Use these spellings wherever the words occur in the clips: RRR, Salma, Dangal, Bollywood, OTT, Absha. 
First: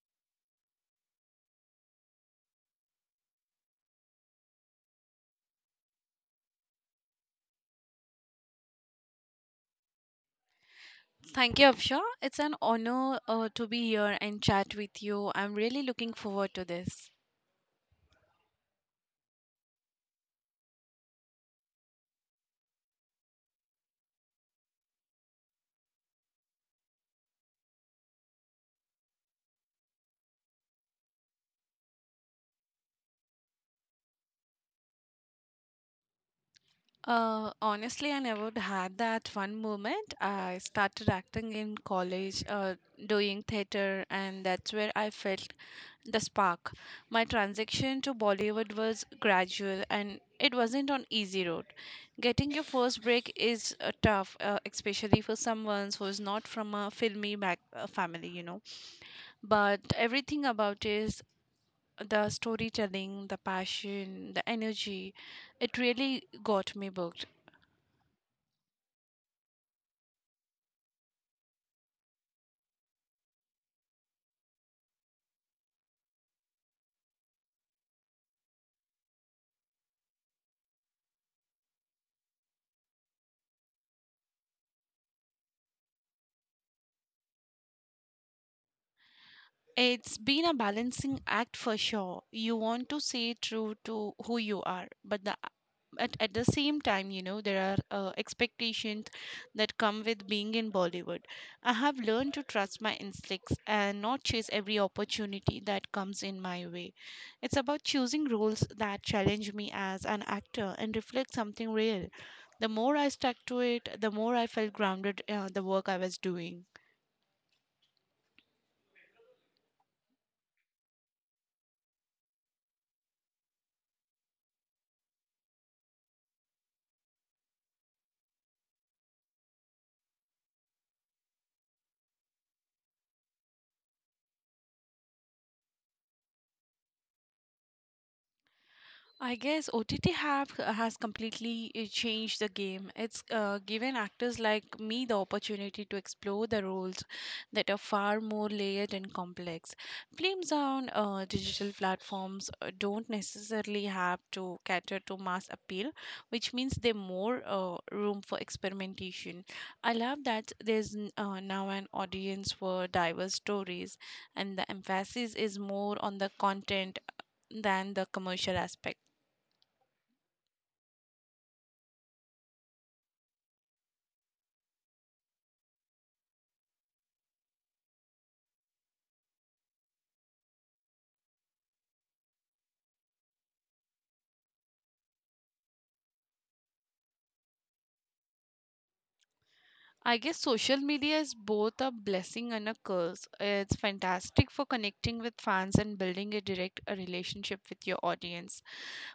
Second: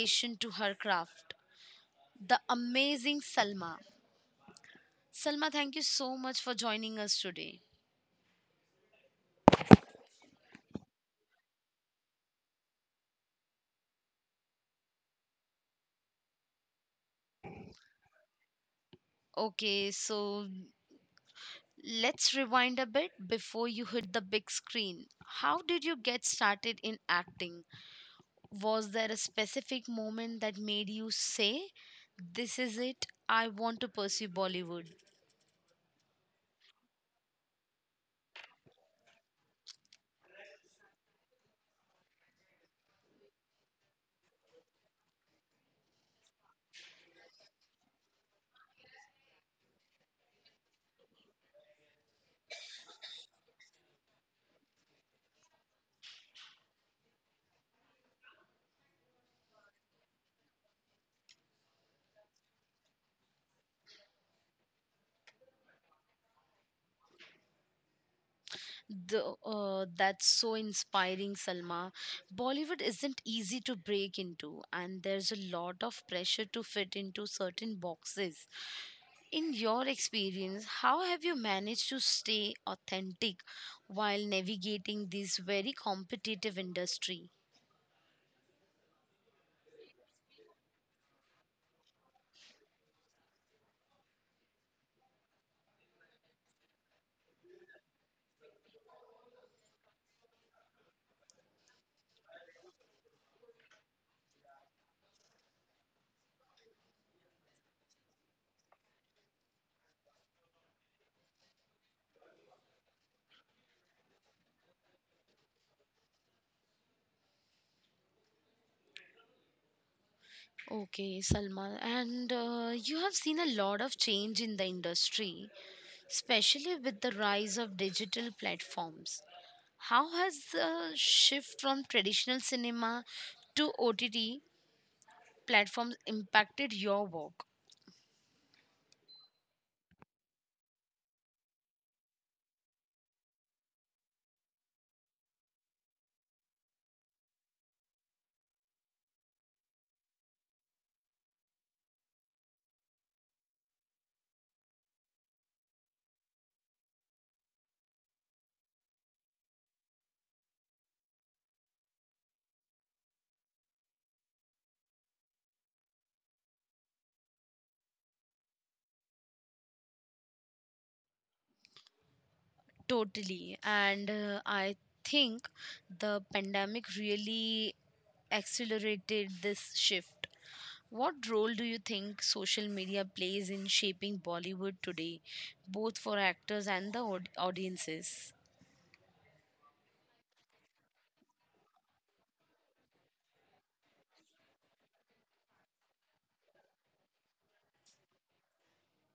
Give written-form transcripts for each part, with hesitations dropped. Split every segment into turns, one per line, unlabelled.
dedication to her craft. The amazing Salma. Salma, thank you so much for joining us today.
Thank you, Absha. It's an honor to be here and chat with you. I'm really looking forward to this.
Okay, so let's rewind a bit before you hit the big screen. How did you get started in acting? Was there a specific moment that made you say, "This is it. I want to pursue Bollywood."?
Honestly, I never had that one moment. I started acting in college, doing theater, and that's where I felt the spark. My transition to Bollywood was gradual, and it wasn't an easy road. Getting your first break is tough, especially for someone who is not from a filmy back family, but everything about it, the storytelling, the passion, the energy, it really got me booked.
That's so inspiring, Salma. Bollywood isn't easy to break into, and there's a lot of pressure to fit into certain boxes. In your experience, how have you managed to stay authentic while navigating this very competitive industry?
It's been a balancing act for sure. You want to stay true to who you are, but at the same time, you know, there are expectations that come with being in Bollywood. I have learned to trust my instincts and not chase every opportunity that comes in my way. It's about choosing roles that challenge me as an actor and reflect something real. The more I stuck to it, the more I felt grounded in the work I was doing.
Okay, Salma, and you have seen a lot of change in the industry, especially with the rise of digital platforms. How has the shift from traditional cinema to OTT platforms impacted your work?
I guess OTT have uh, has completely changed the game. It's given actors like me the opportunity to explore the roles that are far more layered and complex. Films on digital platforms don't necessarily have to cater to mass appeal, which means they more room for experimentation. I love that there's now an audience for diverse stories, and the emphasis is more on the content than the commercial aspect.
Totally. And I think the pandemic really accelerated this shift. What role do you think social media plays in shaping Bollywood today, both for actors and the audiences?
I guess social media is both a blessing and a curse. It's fantastic for connecting with fans and building a direct relationship with your audience,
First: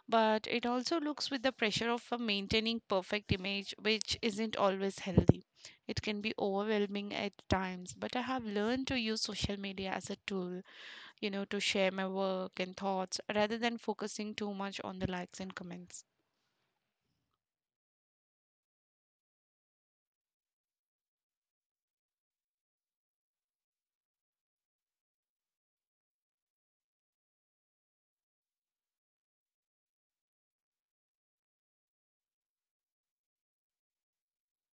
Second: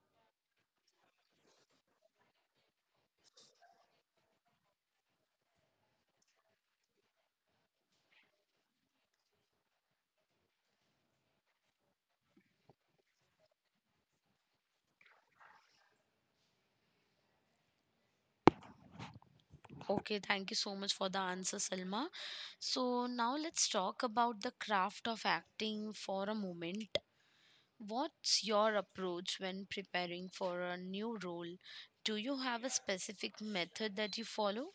but it also looks with the pressure of maintaining perfect image which isn't always healthy. It can be overwhelming at times, but I have learned to use social media as a tool, you know, to share my work and thoughts rather than focusing too much on the likes and comments.
Okay, thank you so much for the answer, Salma. So, now let's talk about the craft of acting for a moment. What's your approach when preparing for a new role? Do you have a specific method that you follow?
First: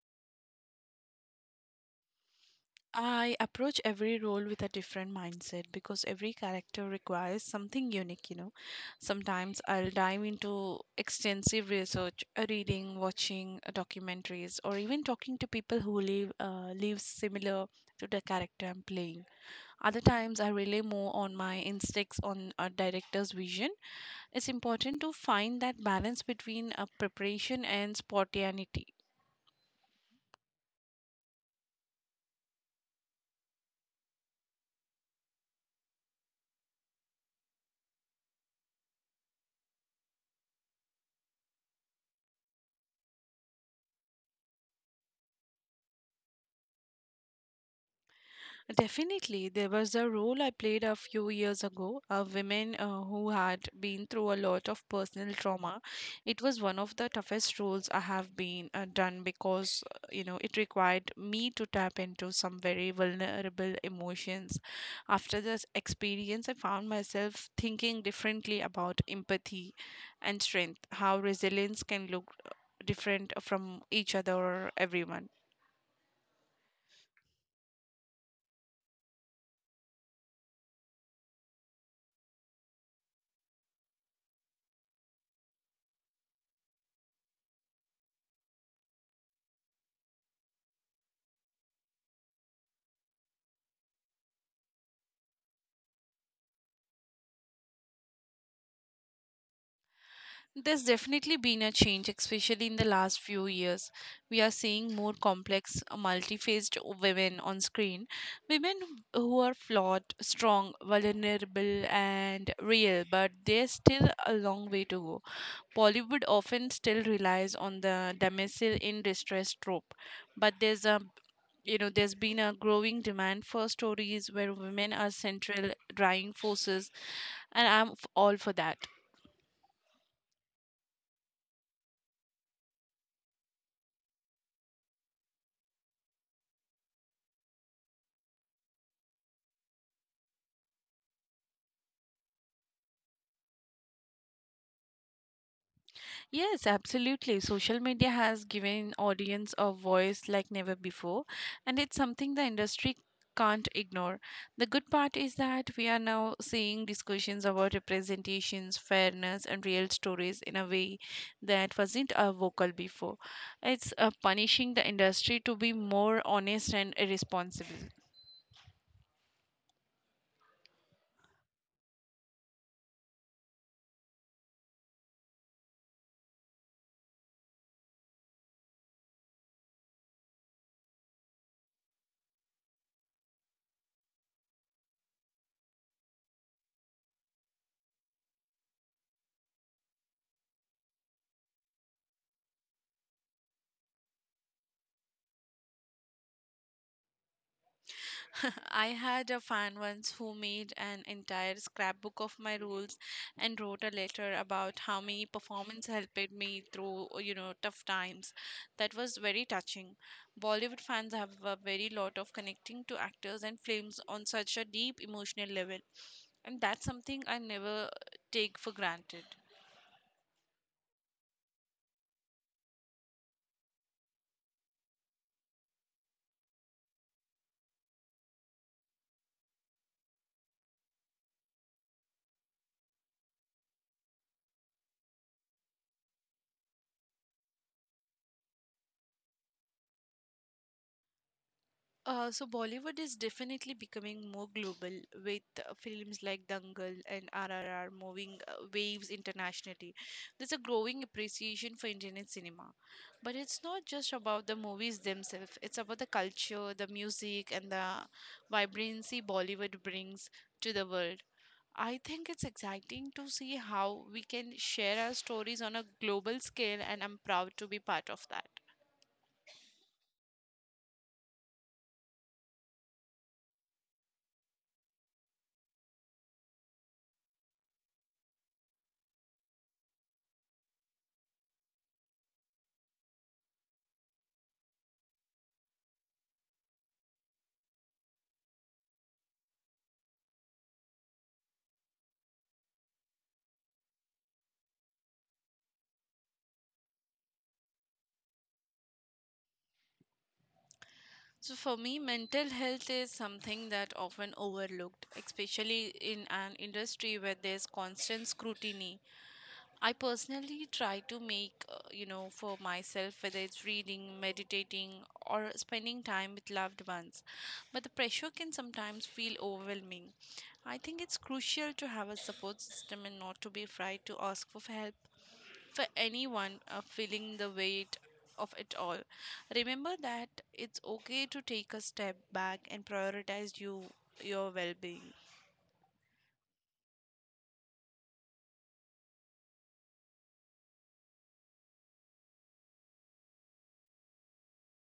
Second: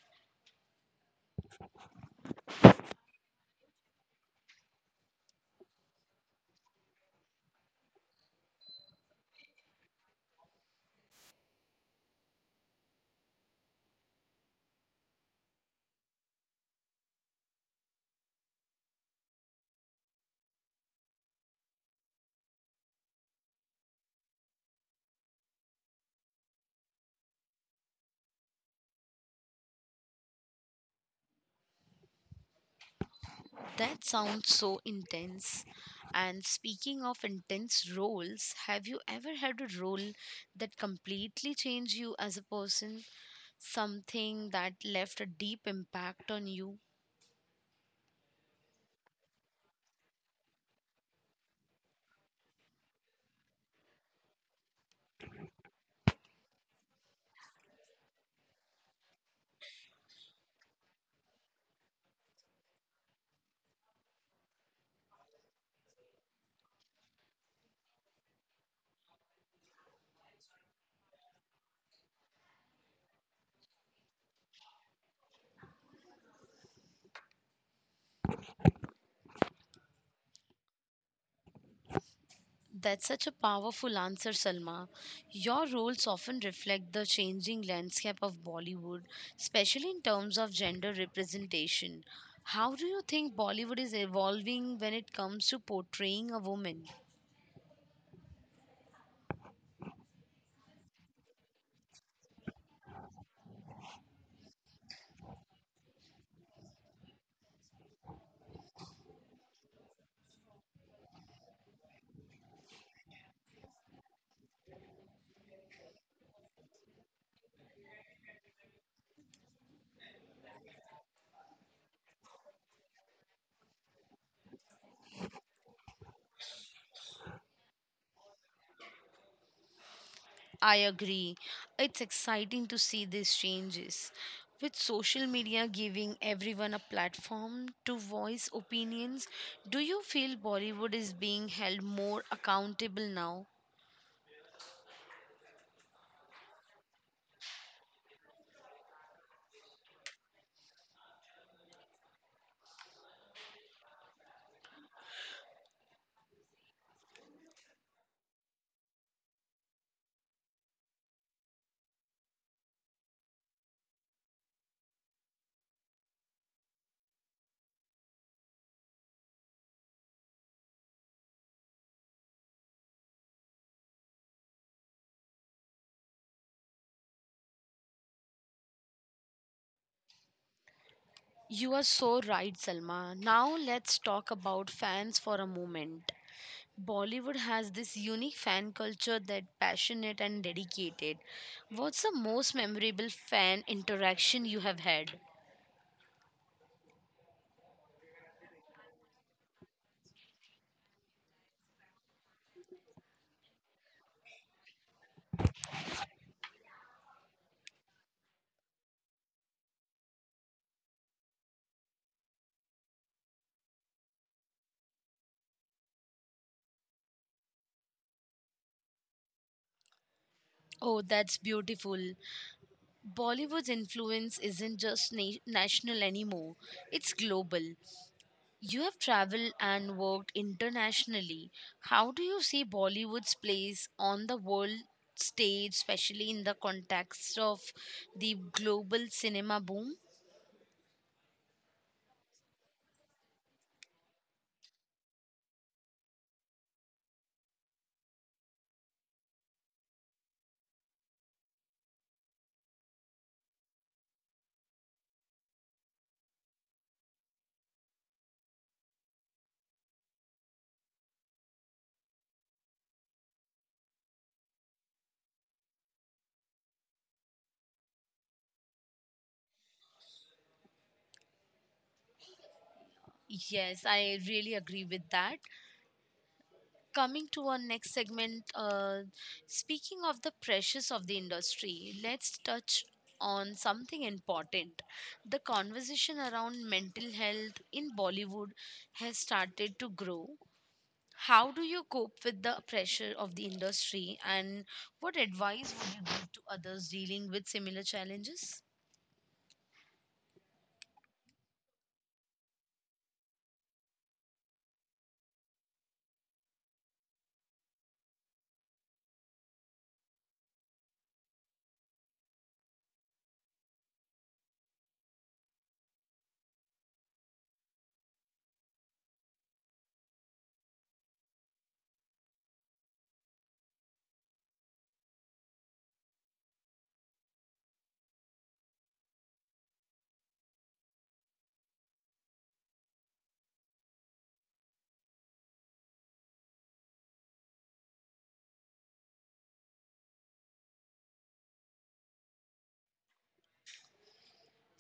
I approach every role with a different mindset because every character requires something unique, you know. Sometimes I'll dive into extensive research, reading, watching documentaries, or even talking to people who lives similar to the character I'm playing. Other times I rely more on my instincts on a director's vision. It's important to find that balance between preparation and spontaneity.
That sounds so intense. And speaking of intense roles, have you ever had a role that completely changed you as a person? Something that left a deep impact on you?
Definitely, there was a role I played a few years ago, a woman who had been through a lot of personal trauma. It was one of the toughest roles I have been done because you know it required me to tap into some very vulnerable emotions. After this experience, I found myself thinking differently about empathy and strength, how resilience can look different from each other or everyone.
That's such a powerful answer, Salma. Your roles often reflect the changing landscape of Bollywood, especially in terms of gender representation. How do you think Bollywood is evolving when it comes to portraying a woman?
There's definitely been a change, especially in the last few years. We are seeing more complex, multifaced women on screen. Women who are flawed, strong, vulnerable, and real, but there's still a long way to go. Bollywood often still relies on the damsel in distress trope, but there's been a growing demand for stories where women are central driving forces, and I'm all for that.
I agree. It's exciting to see these changes. With social media giving everyone a platform to voice opinions, do you feel Bollywood is being held more accountable now?
Yes, absolutely. Social media has given audience a voice like never before, and it's something the industry can't ignore. The good part is that we are now seeing discussions about representations, fairness, and real stories in a way that wasn't vocal before. It's punishing the industry to be more honest and irresponsible.
You are so right, Salma. Now let's talk about fans for a moment. Bollywood has this unique fan culture that passionate and dedicated. What's the most memorable fan interaction you have had?
I had a fan once who made an entire scrapbook of my rules and wrote a letter about how my performance helped me through, you know, tough times. That was very touching. Bollywood fans have a very lot of connecting to actors and films on such a deep emotional level. And that's something I never take for granted.
Oh, that's beautiful. Bollywood's influence isn't just national anymore, it's global. You have traveled and worked internationally. How do you see Bollywood's place on the world stage, especially in the context of the global cinema boom?
So Bollywood is definitely becoming more global with films like Dangal and RRR moving waves internationally. There's a growing appreciation for Indian cinema. But it's not just about the movies themselves, it's about the culture, the music, and the vibrancy Bollywood brings to the world. I think it's exciting to see how we can share our stories on a global scale, and I'm proud to be part of that.
Yes, I really agree with that. Coming to our next segment, speaking of the pressures of the industry, let's touch on something important. The conversation around mental health in Bollywood has started to grow. How do you cope with the pressure of the industry, and what advice would you give to others dealing with similar challenges?
So, for me, mental health is something that often overlooked, especially in an industry where there's constant scrutiny. I personally try to make, you know, for myself, whether it's reading, meditating, or spending time with loved ones. But the pressure can sometimes feel overwhelming. I think it's crucial to have a support system and not to be afraid to ask for help for anyone feeling the weight of it all. Remember that it's okay to take a step back and prioritize your well-being.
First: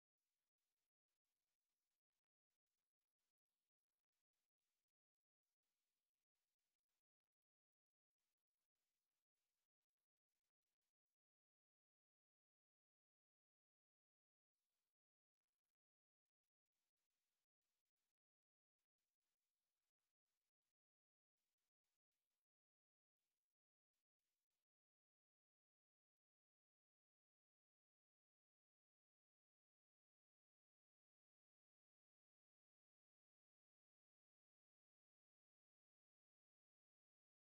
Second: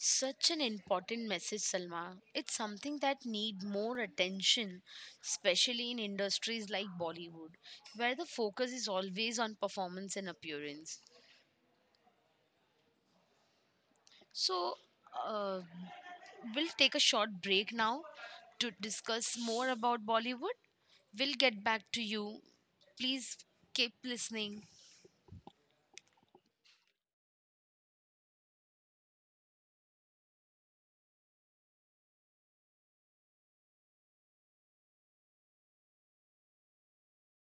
Such an important message, Salma. It's something that need more attention, especially in industries like Bollywood, where the focus is always on performance and appearance. So, uh, we'll take a short break now to discuss more about Bollywood. We'll get back to you. Please keep listening.